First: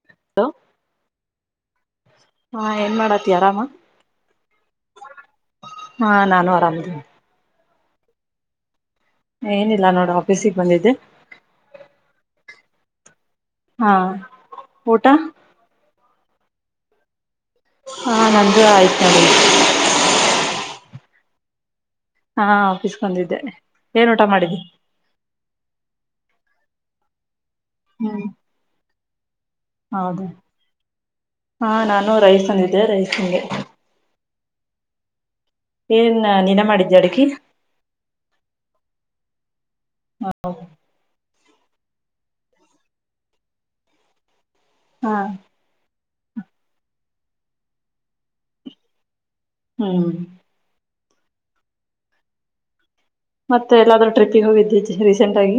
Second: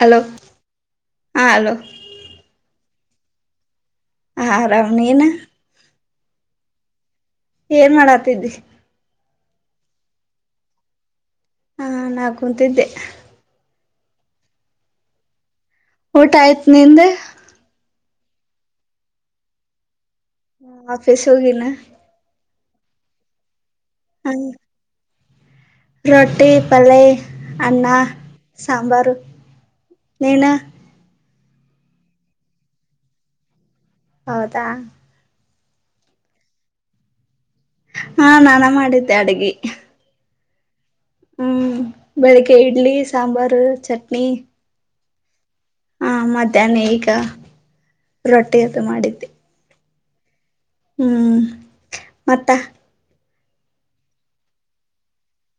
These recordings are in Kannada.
ಹಲೋ ಹಾ ಹಲೋ [inaudible] ಹಾ ಏನ್ ಮಾಡಾತಿ ಆರಾಮ. ಅರಾಮ್ ನಿನಾ. ಹಾ ನಾನು ಆರಾಮ್ ಇದೀನಿ. ಏನ್ ಮಾಡಾತಿದಿ. ಏನಿಲ್ಲ ನೋಡ್ ಆಫೀಸಿಗೆ ಬಂದಿದ್ದೆ. ಹಾ ನಾ ಕುೂಂತಿದ್ದೆ. ಹಾ ಊಟ. ಊಟ ಆಯ್ತ್ ನಿಂದು. ಹಾ ನಂದು ಆಯ್ತು ನೋಡಿಗ್. [inaudible] ಹ ಆಫೀಸ್ ಹೋಗಿನ. ಹಾ ಆಫೀಸ್ಗ್ ಬಂದಿದ್ದೆ ಏನ್ ಊಟ ಮಾಡಿದ್ದಿ. ರೊಟ್ಟಿ ಪಲೈ. ಅನ್ನ ಹ್ಮ್ ಸಾಂಬಾರು ಹೌದಾ ನೀನು. ಹಾ ನಾನು ರೈಸ್ ತಂದಿದ್ದೆ ರೈಸನ್ಗೆ. [inaudible] ಹೌದಾ ಏನ್ ನಿನ ಮಾಡಿದ್ಯ ಅಡ್ಗಿ. ಹಾ ನಾನ ಮಾಡಿದ್ದೆ ಅಡ್ಗಿ. ಹ್ಮ್ ಬೆಳಗೆ ಇಡ್ಲಿ ಸಾಂಬಾರು ಚಟ್ನಿ. ಹಾ ಹಾ ಮಧ್ಯಾಹ್ನ ಈಗ ರೊಟ್ಟಿ ಊಟ ಮಾಡಿದ್ದೆ. ಹ್ಮ್ ಹ್ಮ್ ಮತ್ತ. ಮತ್ತೆ ಎಲ್ಲಾದ್ರೂ ಟ್ರಿಪ್ಪಿಗೆ ಹೋಗಿದ್ದಿ ರೀಸೆಂಟ್ ಆಗಿ.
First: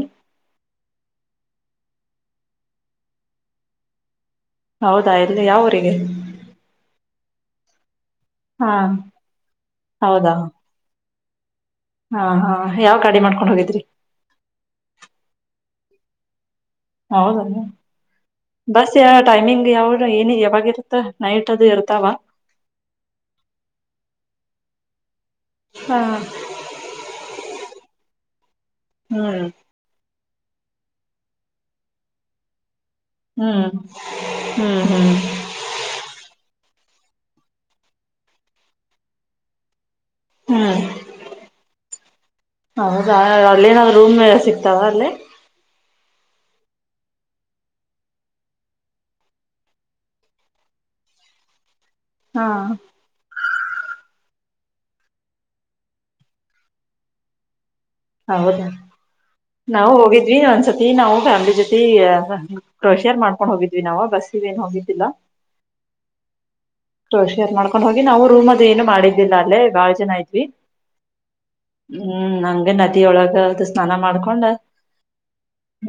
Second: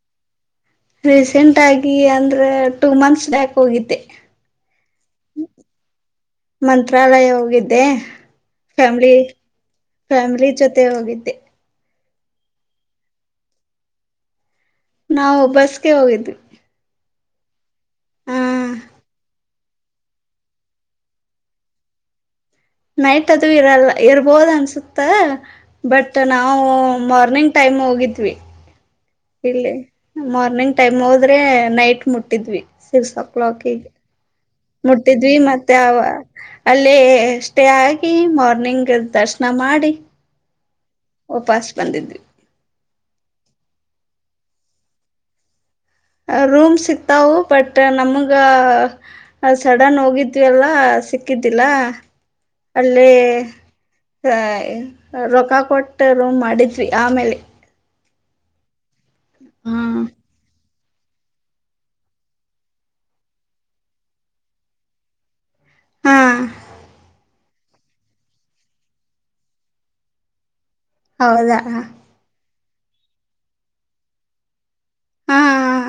ರೀಸೆಂಟ್ ಆಗಿ ಅಂದ್ರೆ ಟೂ ಮಂತ್ಸ್ ಬ್ಯಾಕ್ ಹೋಗಿದ್ದೆ. ಹೌದಾ ಎಲ್ಲಿ ಯಾವೂರಿಗೆ. ಗಿದ್ದೆ. ಫ್ಯಾಮಿಲಿ ಹೌದಾ ಫ್ಯಾಮಿಲಿ ಜೊತೆ ಹೋಗಿದ್ದೆ. ಹಾ ಹಾ ಯಾವ್ ಗಾಡಿ ಮಾಡ್ಕೊಂಡ್ ಹೋಗಿದ್ರಿ. ನಾವು ಬಸ್ಗೆ ಹೋಗಿದ್ವಿ. ಹೌದ. ಹ ಬಸ್ ಯಾವ್ ಟೈಮಿಂಗ್ ಯಾವುರ್ ಏನ್ ಯಾವಾಗಿರುತ್ತ್ ನೈಟ್ ಅದು ಇರ್ತಾವ. ನೈಟ್ ಅದು ಇರಲ್ಲ ಇರ್ಬೋದ್ ಅನ್ಸುತ್ತ. ಹಾ ಬಟ್ ನಾವು ಮಾರ್ನಿಂಗ್ ಟೈಮ್ ಹೋಗಿದ್ವಿ. ಹ್ಮ್ ಇಲ್ಲಿ ಮಾರ್ನಿಂಗ್ ಟೈಮ್ ಹೋದ್ರೆ ನೈಟ್ ಮುಟ್ಟಿದ್ವಿ. ಸಿಕ್ಸೋ ಹ್ಮ್ ಕ್ಲಾಕ್ಗೆ ಹ್ಮ್ ಹ್ಮ್ ಮುಟ್ಟಿದ್ವಿ ಮತ್ತೆ ಅವ ಅಲ್ಲೆ ಸ್ಟೇ ಆಗಿ ಮಾರ್ನಿಂಗ್ ದರ್ಶನ ಮಾಡಿ. ಹ್ಮ್ ಓಪಾಸ್ ಬಂದಿದ್ವಿ. ಹೌದಾ ಅಲ್ಲೇನಾದ್ರು ರೂಮ್ ಎಲ್ಲ ಸಿಕ್ತಾವ ಅಲ್ಲೆ. ರೂಮ್ ಸಿಕ್ತಾವು ಬಟ್ ನಮ್ಗ ಸಡನ್ ಹೋಗಿದ್ವಿಲ್ಲ ಸಿಕ್ಕಿದ್ದಿಲ್ಲ. ಹಾ ಅಲ್ಲೆ ಹ [inaudible] ರೊಕ್ಕ ಕೊಟ್ಟ್ ರೂಮ್ ಮಾಡಿದ್ವಿ ಆಮೇಲೆ. ಹೌದಾ ನಾವು ಹ್ಮ್ ಹೋಗಿದ್ವಿ ಒಂದ್ಸಲ್ ತಿ ನಾವು ಫ್ಯಾಮಿಲಿ ಜೊತೆ ಕ್ರೊಷಿಯರ್ ಮಾಡ್ಕೊಂಡ್ ಹೋಗಿದ್ವಿ ನಾವು ಬಸ್ ಇವೆನ್ ಹೋಗಿದ್ದಿಲ್ಲ. ಹಾ ಕೃಷಿ ಅತ್ ಮಾಡ್ಕೊಂಡ್ ಹೋಗಿ ನಾವು ರೂಮದೇನು ಮಾಡಿದ್ದಿಲ್ಲ ಅಲ್ಲೇ ಬಾಳ ಜನ ಇದ್ವಿ. ಹೌದಾ [unintelligible] ತಿ ಒಳಗ್ ಅದ್ ಸ್ನಾನ ಮಾಡ್ಕೊಂಡ ಹಾ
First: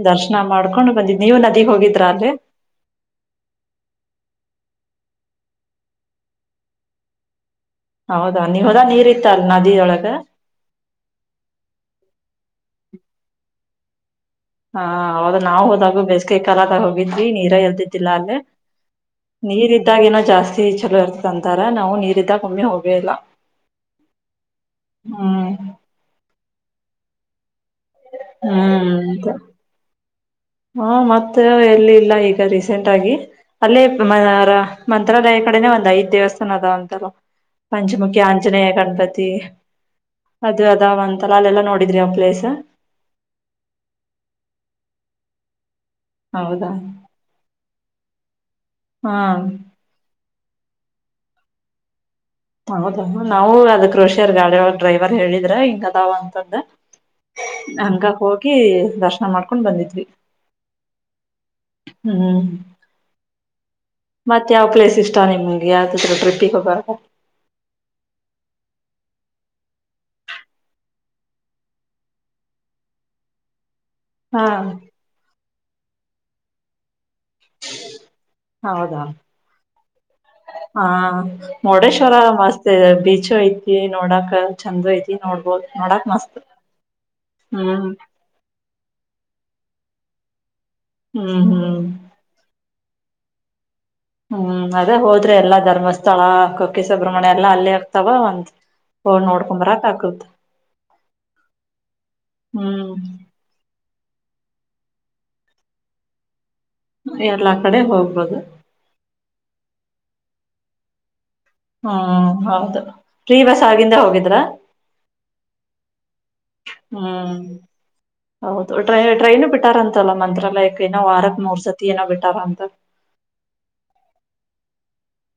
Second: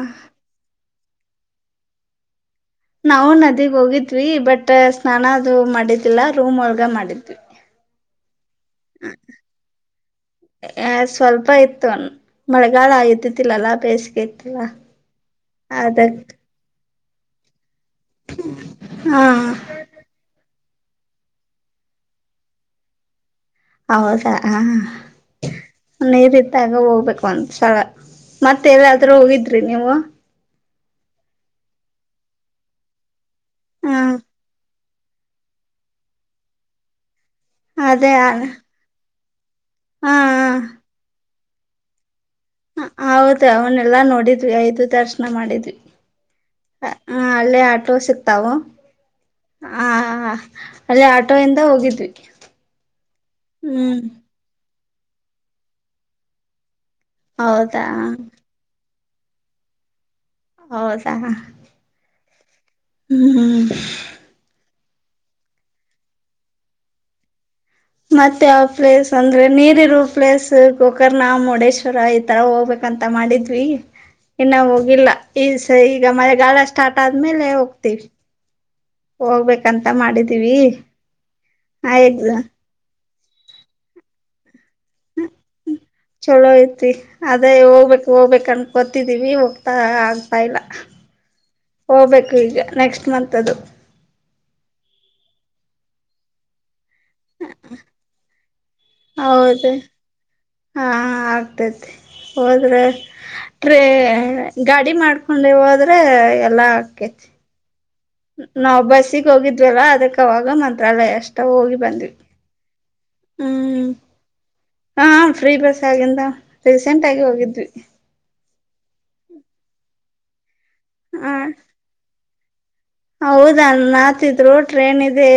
ದರ್ಶನ ಮಾಡ್ಕೊಂಡು. ನೀವು ನದೀಗ್ ಹೋಗಿದ್ರಾ ಅಲ್ಲೆ. ನಾವು ನದಿಗ್ ಹೋಗಿದ್ವಿ ಬಟ್ ಸ್ನಾನ ಅದು ಮಾಡಿದಿಲ್ಲ ರೂಮ್ ಒಳ್ಗ ಮಾಡಿದ್ವಿ. ಹೌದಾ ನೀ ಹೋದಾಗ್ ನೀರ್ ಇತ್ತ ಅಲ್ ನದಿಯೊಳಗ್. ಮಳೆಗಾಲ್ ಆಯುದ್ದಿದ್ದಿಲ್ಲಲ್ಲಾ ಬೇಸ್ಗೆ ಹ ಹೌದು ನಾವ್ ಹೋದಾಗು ಬೇಸಿಗೆಯ ಕಾಲದ ಹ ಗಿದ್ವಿ ನೀರಾ ಎಲ್ದ ಅಲ್ಲೇ ಹಾ ನೀರ್ ಇದ್ದಾಗ ಏನೋ ಜಾಸ್ತಿ ಚಲೋ ಇರ್ತ ಅಂತಾರ ನಾವು ನೀರಿದ್ದ ಒಮ್ಮೆ ಹೋಗೇ ಇಲ್ಲ. ಹೌದಾ ಹ್ಮ್ ನೀರಿದ್ [unintelligible] ಹೋಗ್ಬೇಕು ಒನ್ಸ್ ತಳ ಮತ್ತೆಲ್ಲಾದ್ರು ಹೋಗಿದ್ರಿ ನೀವು. ಹಾ ಮತ್ತ್ ಎಲ್ಲಿ ಇಲ್ಲ ಈಗ ರೀಸೆಂಟ್ ಆಗಿ. ಅಲ್ಲೇ ಹ ಮ ರ ಮಂತ್ರಾಲಯ ಕಡೆನೆ ಒಂದ್ ಐದ್ ದೇವಸ್ಥಾನ ಅದವ ಅಂತಲ. ಅದೇ ಪಂಚುಮುಖ್ಯ ಆಂಜನೆಯ ಕಂಡದ್ ತ್ತೆ ಹಾ ಅದು ಅದ ಒಂದ. ತರಾ ಅಲ್ಲೆಲ್ಲ ನೋಡ್ರಿದ್ರಿ ಅವ್ ಪ್ಲೇಸ್. ಹ ಹೌದ ಅವನ್ನೆಲ್ಲಾ ನೋಡಿದ್ವಿ ಐದು ದರ್ಶನ ಮಾಡಿದ್ವಿ. ಹೌದಾ ಹ ಅಲ್ಲೇ ಆಟೋ ಸಿಕ್ತಾವು ಹಾ ಆ ಅಲ್ಲೇ ಆಟೋ ಇಂದ ಹೋಗಿದ್ವಿ. ಹೌದ್ ಅನ್ ನಾವು ಅದ್ ಹ್ಮ್ ಕೃಷಿಯರ್ ಗಾಡಿ ಒಳಗ್ ಡ್ರೈವರ್ ಹೇಳಿದ್ರ ಹಿಂಗ ಅದಾವ ಅಂತಂದ ಹೌದಾ ಹಂಗ ಹೋಗಿ ದರ್ಶ ಮಾಡ್ಕೊಂಡ್ ಬಂದಿದ್ವಿ. ಹೌದಾ ಹ್ಮು ಹ್ಮು ಹ್ಮು. ಮತ್ತ್ ಯಾವ್ ಪ್ಲೇಸ್ ಇಷ್ಟ ನಿಮಗೆ [unintelligible] ಟ್ರಿಪ್ಪಿಗಿ ಹೋಗಾಕಾ. ಮತ್ತೆ ಯಾವ ಪ್ಲೇಸ್ ಅಂದ್ರೆ ನೀರಿರುವ ಪ್ಲೇಸ್ ಗೋಕರ್ಣ, ಮುರುಡೇಶ್ವರ ಈತರ ಹೋಗ್ಬೇಕಂತ ಮಾಡಿದ್ವಿ. ಹಾ ಇನ್ನ ಹೋಗಿಲ್ಲ ಈಸ್ ತ್ತೆ ಈಗ ಮಳೆಗಾಲ ಸ್ಟಾರ್ಟ ಟ್ ಆದ್ಮೇಲೆ ಹೋಗ್ತಿವಿ. ಹೌದಾ ಅ ಆ ಮುರ್ಡೇಶ್ವರ ಎಕ್ಸಾಮ್ ಮಸ್ತಿದೆ ಬೀಚ್. [unintelligible] ಐತಿ ನೋಡಾಕ ಚಂದು ಐತಿ. ನೋಡ್ಬೋದ ಹ್ಮು ನೋಡಾಕ್ ಮಸ್ತ್ ಚಲೋ ಐತಿ ಅದೇ ಹ್ಮ್ ಹೋಗ್ಬೇಕ್ ಹೋಗ್ಬೇಕ ಅನ್ ಗೊತ್ತಿದ್ದೀವಿ ಹೋಗ್ತಾ ಆಗ್ತಾ ಇಲ್ಲಾ. ಹ್ಮ್ ಹ್ಮ್ ಹೋಗ್ಬೇಕು ಈಗ ನೆಕ್ಸ್ಟ್ ನಂತದು ಹ್ಮು ಅದೇ ಹೋದ್ರೆ ಎಲ್ಲಾ ಧರ್ಮಸ್ಥಳ ಕ ಕ್ಕೆ ಸುಬ್ರಹ್ಮಣ್ಯ ಎಲ್ಲ ಅಲ್ಲೇ ಆಗ್ತಾವ ಅಂತ ಹೌದು ಹಾ ಆಗ್ತತಿ ಹೋದ್ರ ಹ್ಮ್ ಟ್ರೈನ್ ಎ ಗಾಡಿ ಮಾಡ್ಕೊಂಡೇ ಹೊದ್ರ ಎಲ್ಲಾ ಕಡೆ ಹೋಗ ನಾವ ಬಸ್ಸಿಗ್ ಹೋಗಿದ್ವೆಲ್ಲ. ಅದಕ್ಕ ಅವಾಗ ಮಂತ್ರಾಲಯ ಅಷ್ ತ್ತ್ ಹೋಗಿ ಬಂದ್ವಿ ಹ್ಮ್ ಹೌದು ಫ್ರೀ ಬಸ್ ಹ್ಮು ಆಗಿಂದ ಹೋಗಿದ್ರ ಹಾ ಫ್ರೀ ಬಸ್ ಆಗಿಂದ ರೀಸೆಂಟ್ ಆಗಿ ಹ್ಮ್ ಹೋಗಿದ್ವಿ. ಹೌದು ಟ್ರೈನು ಬಿಟ್ಟಾರ್ ಅಂತಲ್ಲ ಮಂತ್ರಾಲಯ ಕೆ. ಏನೋ ಹ ವಾರಕಮೂರ್ ಮೂರ್ಸತಿ ಏ ಬಿಟ್ಟಾರ ತ್ತ [unintelligible] ಹೌದ ನತಿದ್ರು ಟ್ರೇನ್ ಇದೆ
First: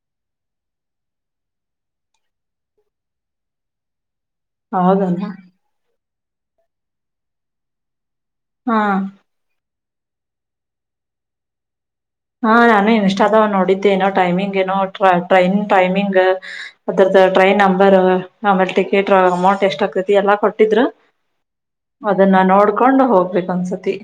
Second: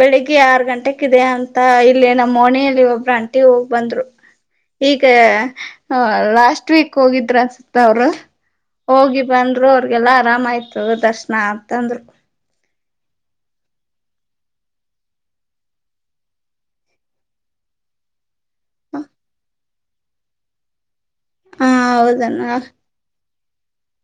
ಬೆಳಿಗ್ಗೆ ಆರ್ ಗಂಟೆಕ್ ಇದೆ ಅಂತ ಇಲ್ಲಿ ನಮ್ಮ ಮೋನೆಯಲ್ಲಿ ಒಬ್ರ ಅಂಟಿ ಹೋಗ್ ಬಂದ್ರು. ಈಗ ಹೌದಲ್ಲ ಹ ಲಾಸ್ಟ್ ವೀಕ್ ಹೋಗಿದ್ರ ಅನ್ಸುತ್ತ ಅವರು. ಹಾ ಹೋಗಿ ಬಂದರು ಅವ್ರಿ ಎಲ್ಲಾ ಆರಾಮಯ್ತು ದರ್ಶ ತಂದರು ಹಾ ನಾನು ಇನ್ಸ್ಟಾದ ನೋಡಿದ್ದೆ ಏನೋ ಟೈಮಿಂಗ್ ಏನೋ ಟ್ರೈನ್ ಟೈಮಿಂಗ್ ಅದರದ್ದ ಟ್ರೈನ್ ನಂಬರ್. ಆಮೇಲೆ ಟಿಕೆಟ್ ಹ ಅಮೌಂಟ್ ಎಷ್ಟ ಪ್ರತಿ ಎಲ್ಲಾ ಕೊಟ್ಟಿದ್ರು. ಅದನ್ನ ಹೌದಣ ನೋಡ್ಕೊಂಡು ಹೋಗ್ಬೇಕು. ಒಸತಿ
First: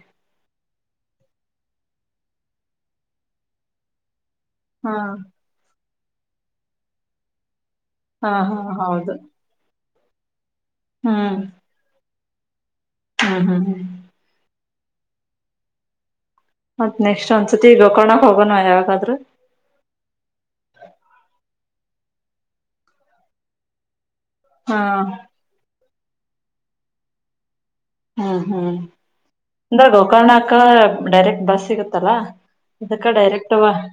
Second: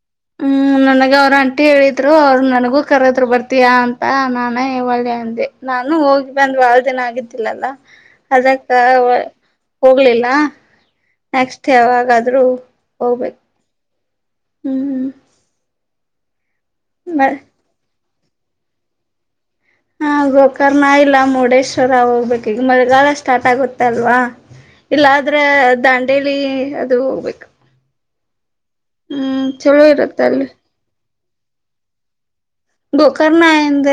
ಹ್ಮ್ ನನ್ಗ ಅವ್ರರು ಅಂಟಿ ಹೇಳಿದ್ರು ಅವರು ನನಗೂ ಕರದ್ರು ಬರ್ತೀಯಾ ಅಂತ ನ ಹಾ ಒಳ್ಳಿ ಅಂದೆ ನ ನಾನು ಹೋಗಿ ಬಂದ್ ಬಾಳ್ ದಿನ ಆಗಿದ್ದಿಲ್ಲಲ್ಲಾ. ಹಾ ಹಾ ಅದಕ್ಕ ಹೌದು ಹೋಗ್ಲಿಲ್ಲ. ಹ್ಮ್ ನಕ್ಸ್ಟ್ ಯಾವಾಗಾದ ರು ಹ್ಮ್ ಹ್ಮ್ ಹ್ಮ್ [inaudible] ಹ್ಮ್ ಹ್ಮ್ ಮತ್ ಬ ನೆಕ್ಸ್ಟ್ ಒಂದ್ಸತಿ ಈಗೋಕೋಣ ಹೋಗೋಣ ಯಾವಾಗಾದ್ರೂ. ಹಾ ಗೋಕರ್ಣ ಇಲ್ಲ ಮುರುಡೇಶ್ವರ ಹೋಗ್ಬೇಕು ಈಗ್ ಮಳೆಗಾಲ ಸ್ಟಾರ್ಟ್ ಆಗುತ್ತ್ ಅಲ್ವಾ. ಹಾ ಇಲ್ಲ ಆದ್ರೆ ದಾಂಡ್ ಎಳಿ ಅದು ಹೋಗ್ಬೇಕ್ ಹ್ಮ ಹ್ಮ್ ಅಂದ್ರ ಇರುತ್ತೆ ಅಲ್ಲಿ ಗೋಕರ್ಣಕ ಡೈರೆಕ್ಟ್ ಬಸ್ ಸಿಗತ್ತಲ್ಲಾ. ಗೋಕರ್ಣ ಎಂದ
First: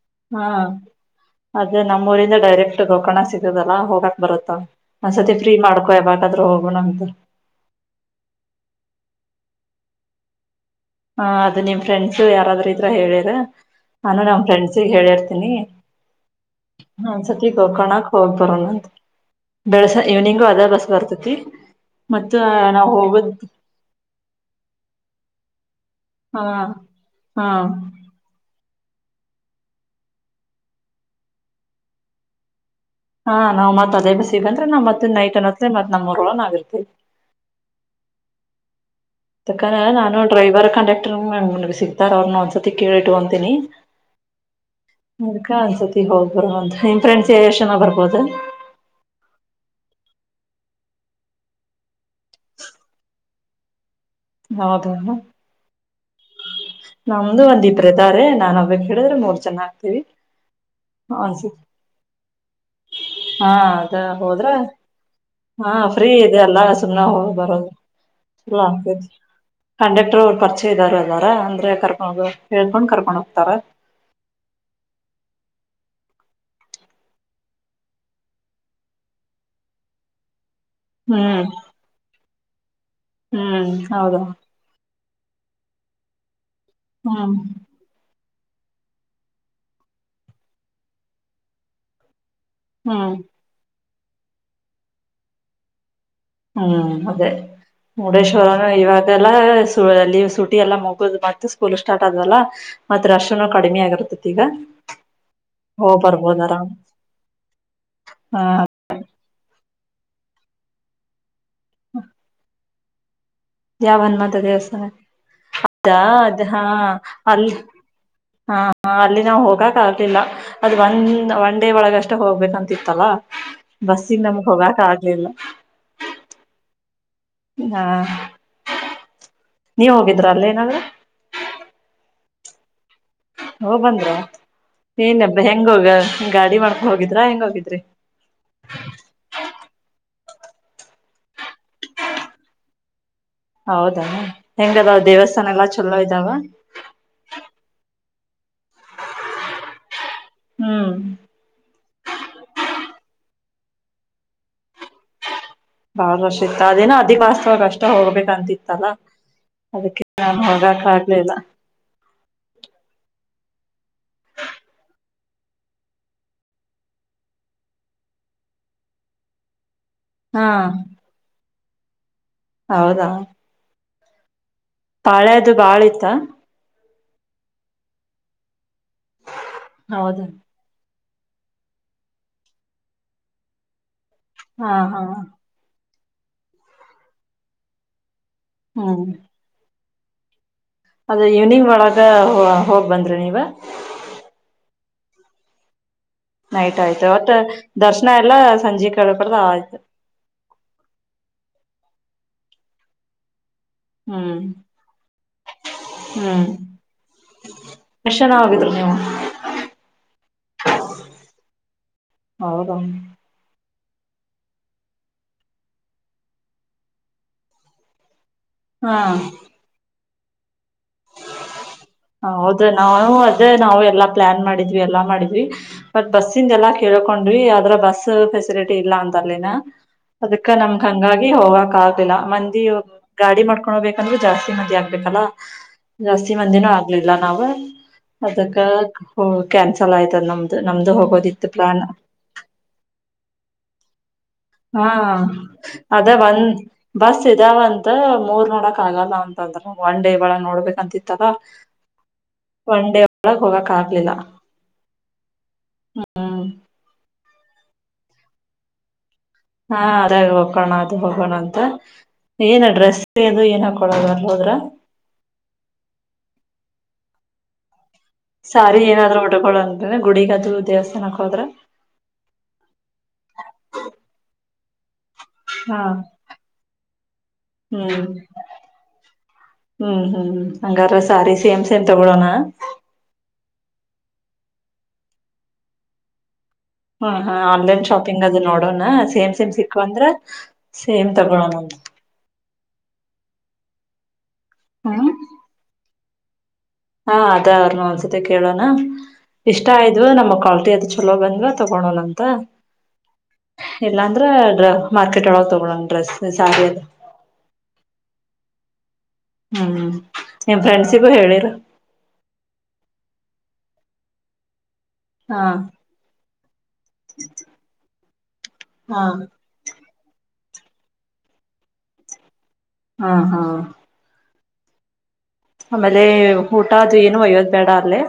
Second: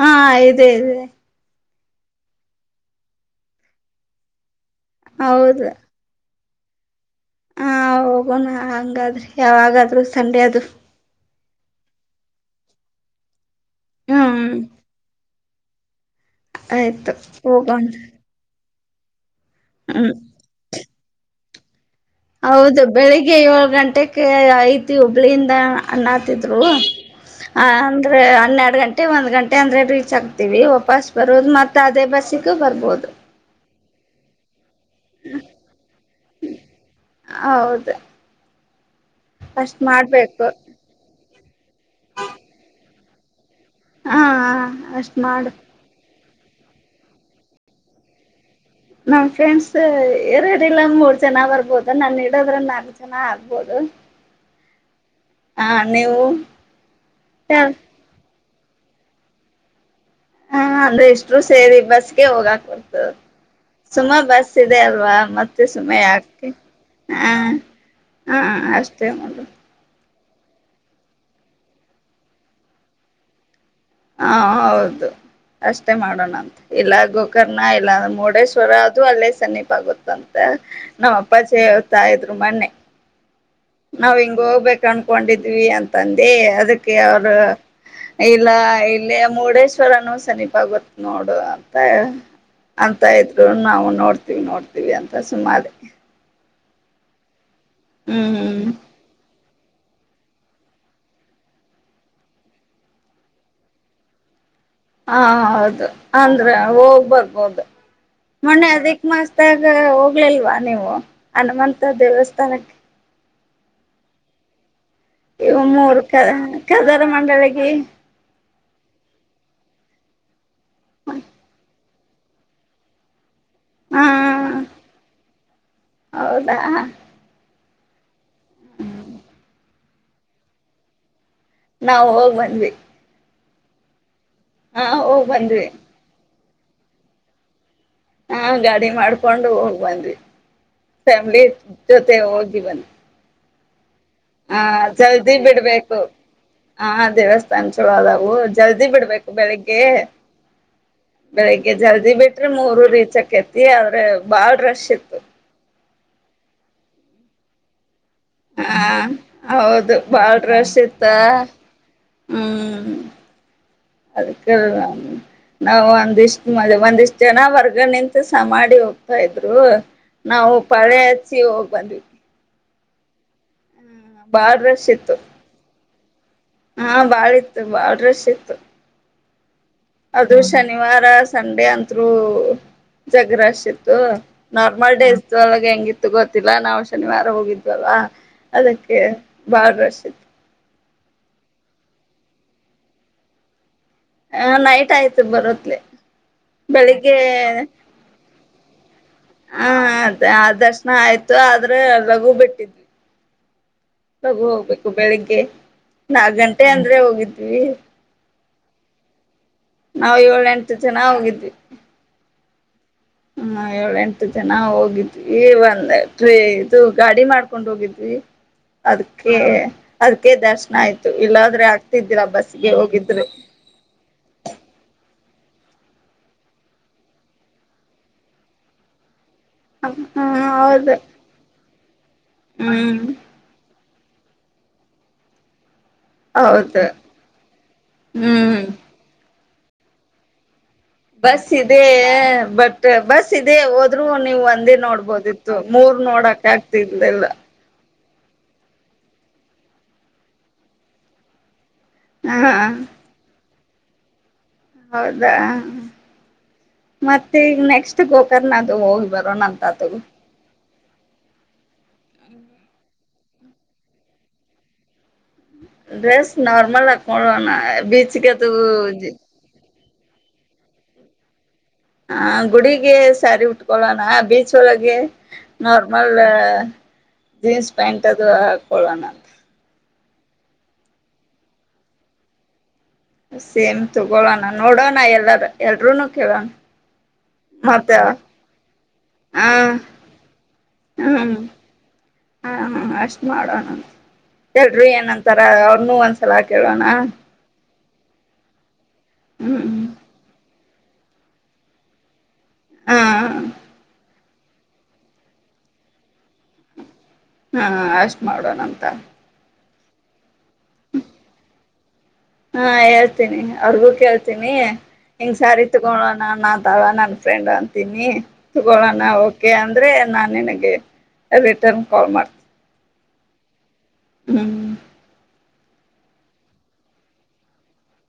ಹಾ ಇದೆ ಇದ್. ಅದೆ ನಮ್ಮೂರಿಂದ ಡೈರೆಕ್ಟ್ ಗೋಕರ್ಣ ಸಿಗದಲ್ಲ ಹೋಗಾಕ್ ಬರುತ್ತ. ಒಂದ್ಸತಿ ಫ್ರೀ ಮಾಡ್ಕೊ ಯಾವಾಗ್ ಕದ್ರ್ ಹೋಗುನಂತ್. ಹ್ಂ ಹೋಗೋಣ್ಹಂಗಾದ್ರೆ ಯಾವಾಗಾದ್ರು ಸಂಡೆ ಅದು. ಹಾ ಅದು ನಿಮ್ ಫ್ರೆಂಡ್ಸು ಯಾರಾದ್ರು ಇದ್ರ ಹೇಳಿರ್. ನಾನು ನಮ್ ಹ್ಮ್ ಫ್ರೆಂಡ್ಸಿಗ್ ಹೇಳಿರ್ತೀನಿ. ಹ ಆಯ್ತು ಒಂದ್ಸತಿ ಹೋಗೋಣ ಗೋಕರ್ಣಾಕ್ ಹೋಗ್ ಬರ್ಣಂತ್ ಬೆಳಸ್ ಹ್ಮ್ ಈವ್ನಿಂಗು ಅದೇ ಬಸ್ ಬರ್ತದ್. [unintelligible] ಹೌದು ಬೆಳಿಗ್ಗೆ ಏಳ್ಗಂಟೆಕ್ಕೆ ಐತಿ ಹುಬ್ಳಿಯಿಂದ. ಹಾ ಅನ್ನಾತಿದ್ರು ಹಾ ಅಂದ್ರೆ ಹನ್ನೆಡ್ ಗಂಟ್ ಒಂದ್ ಗಂಟೆ ಅಂದ್ರೆ ರೀಚ್ ಆಗ್ತಿವಿ ವಾಪಾಸ್ ಬರೊದ್ ಮತ್ತ್ ಅದೇ ಬಸ್ಸಿಗಬರ್ಬದು. ಹಾ ನಾವು ಮಾತ್ ಅದೇ ಬಸ್ಸಿಗಂದ್ ರ ನಮ್ಮತ್ತೆ ನೈಟ್ನ್ ಅನುತ್ತೆ ಮತ್ ನಮ್ಮೂರೊಳಗ್ ನಾವ್ ಇರ್ತೀವಿ. ಹೌದು ತಕ್ ಅಷ್ಟ್ ನಾನು ಮಾಡ್ಬೇಕು ಡ್ರೈವರ್ ಕಂಡಕ್ಟರ್ ನ್ ಹ್ಮ ನಮಿಗ್ ಸಿಗ್ತಾರ್ವನ್ರ್ ಒಂದ್ಸತಿ ಕೇಳಿ ಇಟ್ಗೊಂತಿನಿ. ಹ್ಮ್ಂ ಹ್ಮಂ ಅಷ್ಟು ಮಾಡು. ಬರ್ವಂತ್ ನಿಮ್ ಫ್ರೆಂಡ್ಸ್ ಎಷ್ಟ್ ಜನ ಬರ್ಬೋದು. ನಮ್ ಫ್ರೆಂಡ್ಸ್ ಎರಡಿಲ್ಲ್ ಮೂರ್ ಜನ ಬರ್ಬೋದ್ ನನ್ ಇಡದ್ರ್ ನಾಲ್ಕ್ ಜನ ಆಗ್ಬೋದು. ಹೌದ [inaudible] ಹ್ಮಂ ನೀವು. [inaudible] ನಮ್ದ್ ಒಂದೀಬ್ರಿದಾರೆ ನಾನು ರ್ನ್ ಹಿಡಿದ್ರ್ ಮೂರ್ ಜನಾಗ್ತಿವಿ. ಹಾ ಅಂದ್ರ್ ಇಷ್ಟ್ರು ಸೇರಿ ಬಸ್ಗೆ ಹೋಗಾಕ್ಬರ್ತದ್ ಸುಮಾರ್ ಬಸ್ ಇದೆ ಅಲ್ವಾ. ಮತ್ತೆ ಹಾಂ ಸುಮ ಫ್ರೀ ಇದೆ ಯಾಕೆ ಅಲ್ಲ ಸುಮ್ನೆ ಹೊಗ್ ಹಾ ಬರೋದು ಹಾ [inaudible] ಅಷ್ಟೇ ಮಾಡು ಕಂಡಕ್ ಟ್ರ್ ಪರ್ಚಯದ್ದಾರ್ ಅದಾರ ಅಂದ್ರೆ ಕರ್ಕೊಂಡ್ ಹೇಳ್ಕೊಂಡ್ ಕರ್ಕೊಂಡ್ಹೋಗ್ತಾರ್. ಹ್ಮ್ಂ ಹೌದು. ಅಷ್ಟೇ ಮಾಡೊಣಂತ್ ಇಲ್ಲ ಗೋಕರ್ಣ ಇಲ್ಲ ಮುರ್ಡೇಶ್ವರ ಅದು ಅಲ್ಲೇ ಸಮೀಪ್ ಆಗುತ್ತಂತ. ನಮ್ಮಪ್ಪಾ ಹ್ಮ್ ಚೆ ಹೇಳ್ತಾ ಇದ್ರು ಮನ್ನೆ ಹ್ಮ್ ನಾವ್ ಹೌದು ಹಿಂಗ್ ಹೋಗ್ಬೇಕನ್ ಹಕೊಂಡಿದ್ವಿ ಅಂತಂದೆ ಕ್ಕೆ ಅವರ್ ಹ್ಮ್ ಇಲ್ಲ ಇಲ್ಲಿಯ್ ಮುರುಡೇಶ್ವರನ ಸಮನೀಪ್ ಗೊತ್ ನೋಡ್ ಅಂತ ಅಂತ ಹ್ಮ್ ಇದ್ರು ನಾವು ನೋಡ್ ನೋಡ್ತವಿ ನೋಡ್ತೀವಿ ಅಂತ್ ಸುಮ್ಮದೇ. ಹ್ಮ್ ಅದೇ. ಮುಡೇಶ್ವರನು ಹ್ಮ್ ಇವಾಗೆಲ್ಲಾ ಅಲ್ಲಿ ಸುಟಿ ಎಲ್ಲ ಮುಗುದ್ ಮತ್ತೆ ಸ್ಕೂಲ್ ಸ್ಟಾರ್ಟ್ ಆದವಲ್ಲ ಮತ್ತ ರಶ್ನು ಕಡಿಮೆ ಆಗಿರ್ತತಿ ಈಗ. ಹಾ ಹೌದು ಹೋಗ್ ಅಂದ್ರೆ ಬರ್ಬೋದಾರ ಹೋಗ್ಬರ್ಬೋದು ಮೊಣೆ ಅದಕ್ ಮಸ್ತ್ ಆ ಆ ಹೋಗ್ಲಿಲ್ವಾ ನೀವು. ಹನುಮಂತ ದೇವಸ್ಥಾನಕ್ಕೆ ಯಾವ್ ಹನುಮತ ದೇವಸ್ಥಾನ ಇವು ಅದ ಮೂರು ಕ ಅದ್ ಹಾ ಕದರ ಅಲ್ಲಿ ಮಂಡಳಿಗೆ ಹ ಅಲ್ಲಿ ನಾವವು ಹೋಗಕ್ ಆ ಇಲ್ಲ ಅದು ಒಂದ್ ಒನ್ ಡೇ ಒಳಗೆ ಅಷ್ಟೆ ಹೋಗ್ಬೇಕಂತಿತ್ತಲ್ಲಾ. [inaudible] ಹಾ ಬಸ್ಸಿನ್ ನಮಗ್ ಹೋಗಕ್ ಆಗ್ಲಿಲ್ಲ. [inaudible] ಹೌದಾ ಹಾ ನೀವ್ ಹೋಗಿದ್ರ ಅಲ್ಲಿ ಏನಾದ್ರ್ ನಾವವು ಹೋಗ್ ಬಂದ್ವಿ. ಹೊಗ್ ಬಂದ್ರ. ಹಾ ಹೋಗ್ ಏನಬ್ಬ ಬಂದ್ವಿ ಹೆಂಗೋಗ [unintelligible] ಗಾಡಿ ಮಾಡ್ಕೊಂಡ್ ಹೋಗಿದ್ರಾ ಹೆಂಗ್ ಹೋಗಿದ್ರಿ. ಹಾ ಗಾಡಿ ಮಾಡ್ಕೊಂಡು ಹೋಗ್ ಬಂದಿ. ಫ್ಯಾಮಿಲಿ ಜೊತೆ ಹೋಗಿ ಬನ್ನ ಹೌದು ಹ ಜಲ್ದಿ ಬಿಡ್ಬೇಕು ಇದಾವ ಹ ದೇವಸ್ಥಾಾನ ಚಲೋದ. [inaudible] ಹೌ ಜಲ್ದಿ ಬಿಡ್ಬೇಕು ಬೆಳಿಗ್ಗೆ ಹ್ಮ್ ಬೆಳಿಗ್ಗೆ ಜಲ್ದಿ ಬಿಟ್ರೆ ಮೂರು ರೀತಿ ಚಕತಿ ಆದ್ರೆ ಬಾಳ್ ರಶ್ ಇತ್ತು ಬಹಳ ರಶ್ ಇತ್ತು ಅದಿನ್ ಅದಿ ವಾಸ್ತವ ಅಷ್ಟ ಹೋಗ್ಬೇಕು ಹಾ ಹೌದು ನಾನು ಬಾಳ್ ರಶ್ ಹೋಗಕ್ ಇತ್ತ ಆಗ್ಲಿಲ್ಲ ಹ್ಮ್. ಅದಕ್ ನಾವ್ ಒಂದಿಷ್ಟ ಮ ಒಂದಿಷ್ಟ್ ಜನ ಹೊರ್ಗ ನಿಂತ ಸಮಾಡಿ ಹೋಗ್ತಾ ಇದ್ರು. ಹಾ ನಾವು ಪಾಳೆ ಹಚ್ಚಿ ಹೋ ಬಂದ್ವಿ ಹೌದಾ ಬಾಳ್ ರಶ್ ಇತ್ತು ಪಾಳೆ ಅದು ಬಾಳ್ ಇತ್ತ. ಹಾ ಬಾಳ್ ಇತ್ತ ಬಾಳ್ ರಶ್ ಇತ್ತ. ಹೌದಾ ಅದು ಶನಿವಾರ ರ ಸಂಡೆ ಅಂತ್ರು ಜಗ್ ರಶ್ ಇತ್ತು. ಹಾ ನಾರ್ಮಲ್ ಹಾ ಡ್ರೇಸದ್ ಒಳಗ್ ಹೆಂಗಿ ತ್ತು ಗೊತ್ತಿಲ್ಲ ನಾವು ಶನಿವಾರ ಹೋಗಿದ್ವಲ್ ಅದಕ್ಕೆ ಬಾಳ್ ರಶ್ ಇತ್ತು ಅದೇ ಇವ್ನಿಂಗ್ ಒಳಗ ಹೋ ಹೋಗಿ ಬಂದ್ರ್ಯ ನೀವ. ಅ ನೈಟ್ ಆಯ್ತ ಬರೋತ್ಲೆ. ನೈಟ್ ಆಯ್ತ ವಟ್ಟ್ ದರ್ಶನ ಎಲ್ಲ ಸಂಜಿಕ್ ಅ ಅದ ಆದ ದರ್ಶನ ಆಯ್ತು ಆದ್ರ ಲಗು ಬಿಟ್ಟಿತ್ತ್ ಹ್ಮ್ ಲಗು ಹೋಗ್ಬೇಕು ಬೆಳಿಗ್ಗೆ ನಾಕ್ ಹ್ಮ್ ಗಂಟೆ ಅಂದ್ರೆ ಹೋಗಿದ್ವಿ. ಇವ ನಾವ ಏಳ, ಎಂಟ ಜನ ಹೋಗಿದ್ವಿ. ಹೌದಾ ಹ್ಮು ಏಳ, ಎಂಟ ಜನ ಹೋಗಿದ್ವಿ ಒಂದ್ ಟ್ರೇ ಇದು ಗಾಡಿ ಮಾಡ್ಕೊಂಡ್ ಹೋಗಿದ್ವಿ. ಹಾ ಅದಕ್ಕೆೇ ಅದಕ್ಕೆೇ ದರ್ಶನ ಆಯ್ ಹೌದು ನಾವು ಹೋಗಿದ್ರೆ ಅದೇ ನಾವು ಎಲ್ಲಾ ಪ್ಲ್ಯಾನ್ ಮಾಡಿದ್ವಿ ಎಲ್ಲಾ ಮಾಡಿ ಡಿ ಬಟ್ ಬಸ್ಸಿಂದ್ ಎಲ್ಲಾ ಕೇಳ್ಕೊಂಡ್ವಿ ಅದರ ಬಸ್ ಫೆಸಿಲಿಟಿ ಇಲ್ಲ ಅ ತ್ತಾಲ್ಲೇನ ಹ ಅದಕ್ಕ ನಮಗ್ ಹೌದು ಹಂಗಾಗಿ ಹೋಗಾಕ್ ಆ ತ್ತಿಲ್ಲ ಮಂದಿ ಹ್ಮ್ ಗಾಡಿ ಮಾಡ್ಕೋಬೇ ಅಂದ್ರ ಜಾಸ್ತಿ ಮಂದಿ ಆಕ್ಕತಿ ಅಲ್ಲಾ. ಜಾಸ್ತಿ ಮಂದಿನೂ ಹೌದು ಆಗ್ಲಿಲ್ಲ ನಾವ ಅದಕ್ಕ ಹ್ಮ್ ಹೋ ಕ್ಯಾನ್ಸಲ್ ಆಯ್ತ್ ನಮ್ಮ ಬಸ್ ಇದೆ ಬಟ್ ಬಸ್ ಇದೆ ಹೋದ್ರು ನೀವು ಒಂದೇ ಹಾ ನೋಡ್ಬೋದಿತ್ತು ಮೂರ್ ಅದ ಒಂದ ನೋಡಕ್ ಬಸ್ ಆಗ್ತಿರ್ಲಿಲ್ಲ ಇದ ಒ ಅದ ಮೂರ್ ನೋಡಕ್ ಆಗಲ್ಲ ಅಂತಂದ್ರ ಒನ್ ಡೇ ಒಳಗ್ ನೋಡ್ಬೇಕಂತಿತ್ತಲ್ಲ. ಹಾ ಒನ್ ಡೇ ಒಳಗ್ ಹೋಗಕ್ ಆಗ್ಲಿಲ್ಲ. ಹೌದ ಹ್ಮ ಮತ್ತೆ ಈಗ ನೆಕ್ಸ್ಟ್ ಗೋಕರ್ಣದು ಹೋಗ್ಬು ಹಾ [unintelligible] ಹೋಗೋಣ ಅಂತ ಏನ ಡ್ರೆಸ್ದು ಏನ ಹಾಕೊಳರ್ [unintelligible] ಹೋದ್ರ. ಡ್ರೆಸ್ ನಾರ್ಮಲ್ ಹಾಕ್ಕಳ್ಳೋಣ ಬೀ ಸಾರಿ ಏನಾದರ ಉಟಕೊಳನ್. ಗುಡಿಗದು ದೇವಸ್ಥಾನಕ್ಕ ಹೋದ್ರ. ಹ ಗುಡಿಗೆ ಸಾರಿ ಉಟ್ಕೊಳ್ಳೋಣ ಬೀಚ್. ತೊಳಗೆ. ಹಾ ನಾರ್ಮಲ್ ಜೀನ್ಸ್ ಪ್ಯಾಂಟ್ ಹ್ಮ್ ಅದು ಹಾಕೊಳ್ಳೋಣಂತ ಹ್ಮ್ ಹ್ಮ್ ಹ್ಮ ಹಂಗಾರ ಸಾರಿ ಸೇಮ್ ಸೇಮ್ ತಗೊಳೋಣ. ಸೇಮ್ ತಗೋಳೋಣ ನೋಡೋಣ ಎಲ್ಲಾರ ಎಲ್ರೂನು ಕೇಳೋಣ. ಹಾ ಹಾ ಆನ್ಲೈನ್ ಮತ್ತ ಶಾಪಿಂಗ್ ಅದು ನೋಡೋಣ ಸೇಮ್ ಹಾ ಸೇಮ್ ಸಿಕ್ಕ ಅಂದ್ರ ಸೇಮ್ ಹ್ಮ್ ತಗೊಳೋಣ. ಹಾ ಅಷ್ಟ ಮಾಡೋಣಂತ. [unintelligible] ಹ್ಮ್ ಏನಂತಾರ ಅವ್ರನು ಒಂದ [unintelligible] ಹಾ ಅದ ಅವರ್ನೊ ತೆ ಕೇಳೋಣ. ಇಷ್ಟ ಹ್ಮ್ ಆಯ್ದವ ನಮ್ಮ್ ಕ್ವಾಲ್ಟಿ ಚೊಲೋ ಬಂದ್ವಾ ತಗೊಳೋಲ್ಲಂತ. ಹಾ ಎಲ್ಲಾ ದ್ರ ಮಾರ್ಕೆಟ್ ಒಳಗ ತಗೊಳನ್ ಡ್ರೆಸ್ ಸಾರಿ ಅದು. ಹಾ ಅಷ್ಟ್ ಮಾಡೋನಂತ. ಹ್ಮ್ ನಿಮ್ ಫ್ರೆಂಡ್ಸಿಗೂ ಹೇಳಿರು. ಹಾ ಹೇಳ್ತೀನಿ ಅವರ್ಗೂ ಕೇಳ್ತೀನಿ. ಹಾ ಹಿಂಗ್ ಸಾರಿ ತಗೊಳೋಣ ನಾ ತವಾ ನನ್ ಫ್ರೆಂಡ್ ಅಂತೀನಿ. ಹಾ ತಗೊಳ್ಳೋಣ ಓಕೆ ಅ ದ್ರೆ ನಾನ್ ನಿನಗೆ ರಿಟರ್ನ್ ಕಾಲ್ ಮಾಡ್ತಿ ಹಾ ಹಾ. ಹ್ಮ್ ಆಮೇಲೆ ಹೂಟ ಅದು ಏನು ಒಯ್ಯೋದ್ ಬೇಡ ಅಲ್ಲಿ.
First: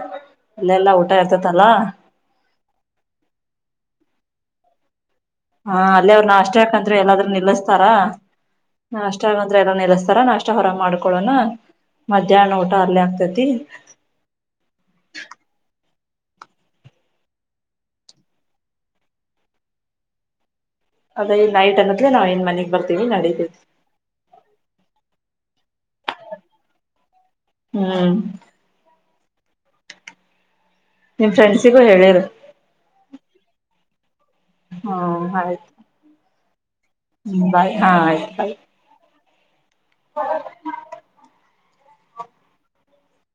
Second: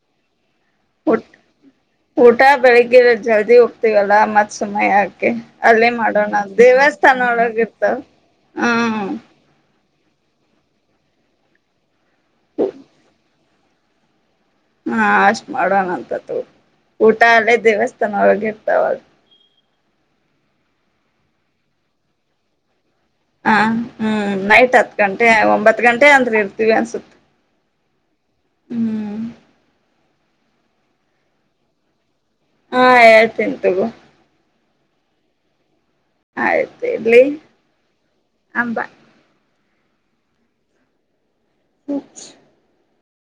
ಊ ಊಟ ಬೆಳಿಗ್ಗೆ ಜಲ್ದಿ ಹೋಗ್ತೀವಲ್ಲ ಮತ್ ಸಮಯ ಹಾ ಅಲ್ಲೆ ಅವ್ರು ನಾಷ್ಟಕ್ ಅಂತ್ರು ಎಲ್ಲಾದ್ರೂ ಒಳಗ ನಿಲ್ಲಸ್ತಾರ ಇರ್ತಾವ ನಾ ಹ್ಮ್ ಅಷ್ಟೇ [unintelligible] ಎಲ್ಲ ನಿಲ್ಲಸ್ತಾರ ತ್ತರ ನಾಷ್ಟ ಹೊರಗ ಮಾಡ್ಕೊಳೋಣ ಮಧ್ಯಾಹ್ನ ಊಟ ಅರ್ಲಿ ಆಗ್ತತಿ. ಹಾ ಅಷ್ಟ ಮಾಡೋಣ ಅಂತ್ ತೊ ಊಟ ಅಲ್ಲೇ ದೇವಸ್ಥಾನವಗ ಇರ್ತಾವ. ಅದೇ [unintelligible] ನೈಟ್ [unintelligible] ನಾವ್ ಏನ್ ಮನಿಗ್ ಬರ್ತಿ ಹ ಹ್ಮ್ ನೈಟ್ ಹತ್ ಗಂಟೆ ಒಂಬತ್. ಹತ್ ಗಂಟೆ ಅಂದ್ರೆ ಇರ್ತೀವಿ ಅನ್ಸುತ್ತ. ಹ್ಮ್ ನಿಮ್ ಫ್ರೆಂಡ್ಸಿಗೂ ಹೇಳಿರ್. ಹಾ ಏಳ್ತೀನ್ ತಗೊ. ಹಾ ಆಯ್ತು. ಆಯ್ತ ಇಡ್ಲಿ ಹ್ಮ ಬಾಯ್ ಹಾ ಆಯ್ತು ಬಾಯ್ ಅಂಬಾ. [inaudible] [inaudible]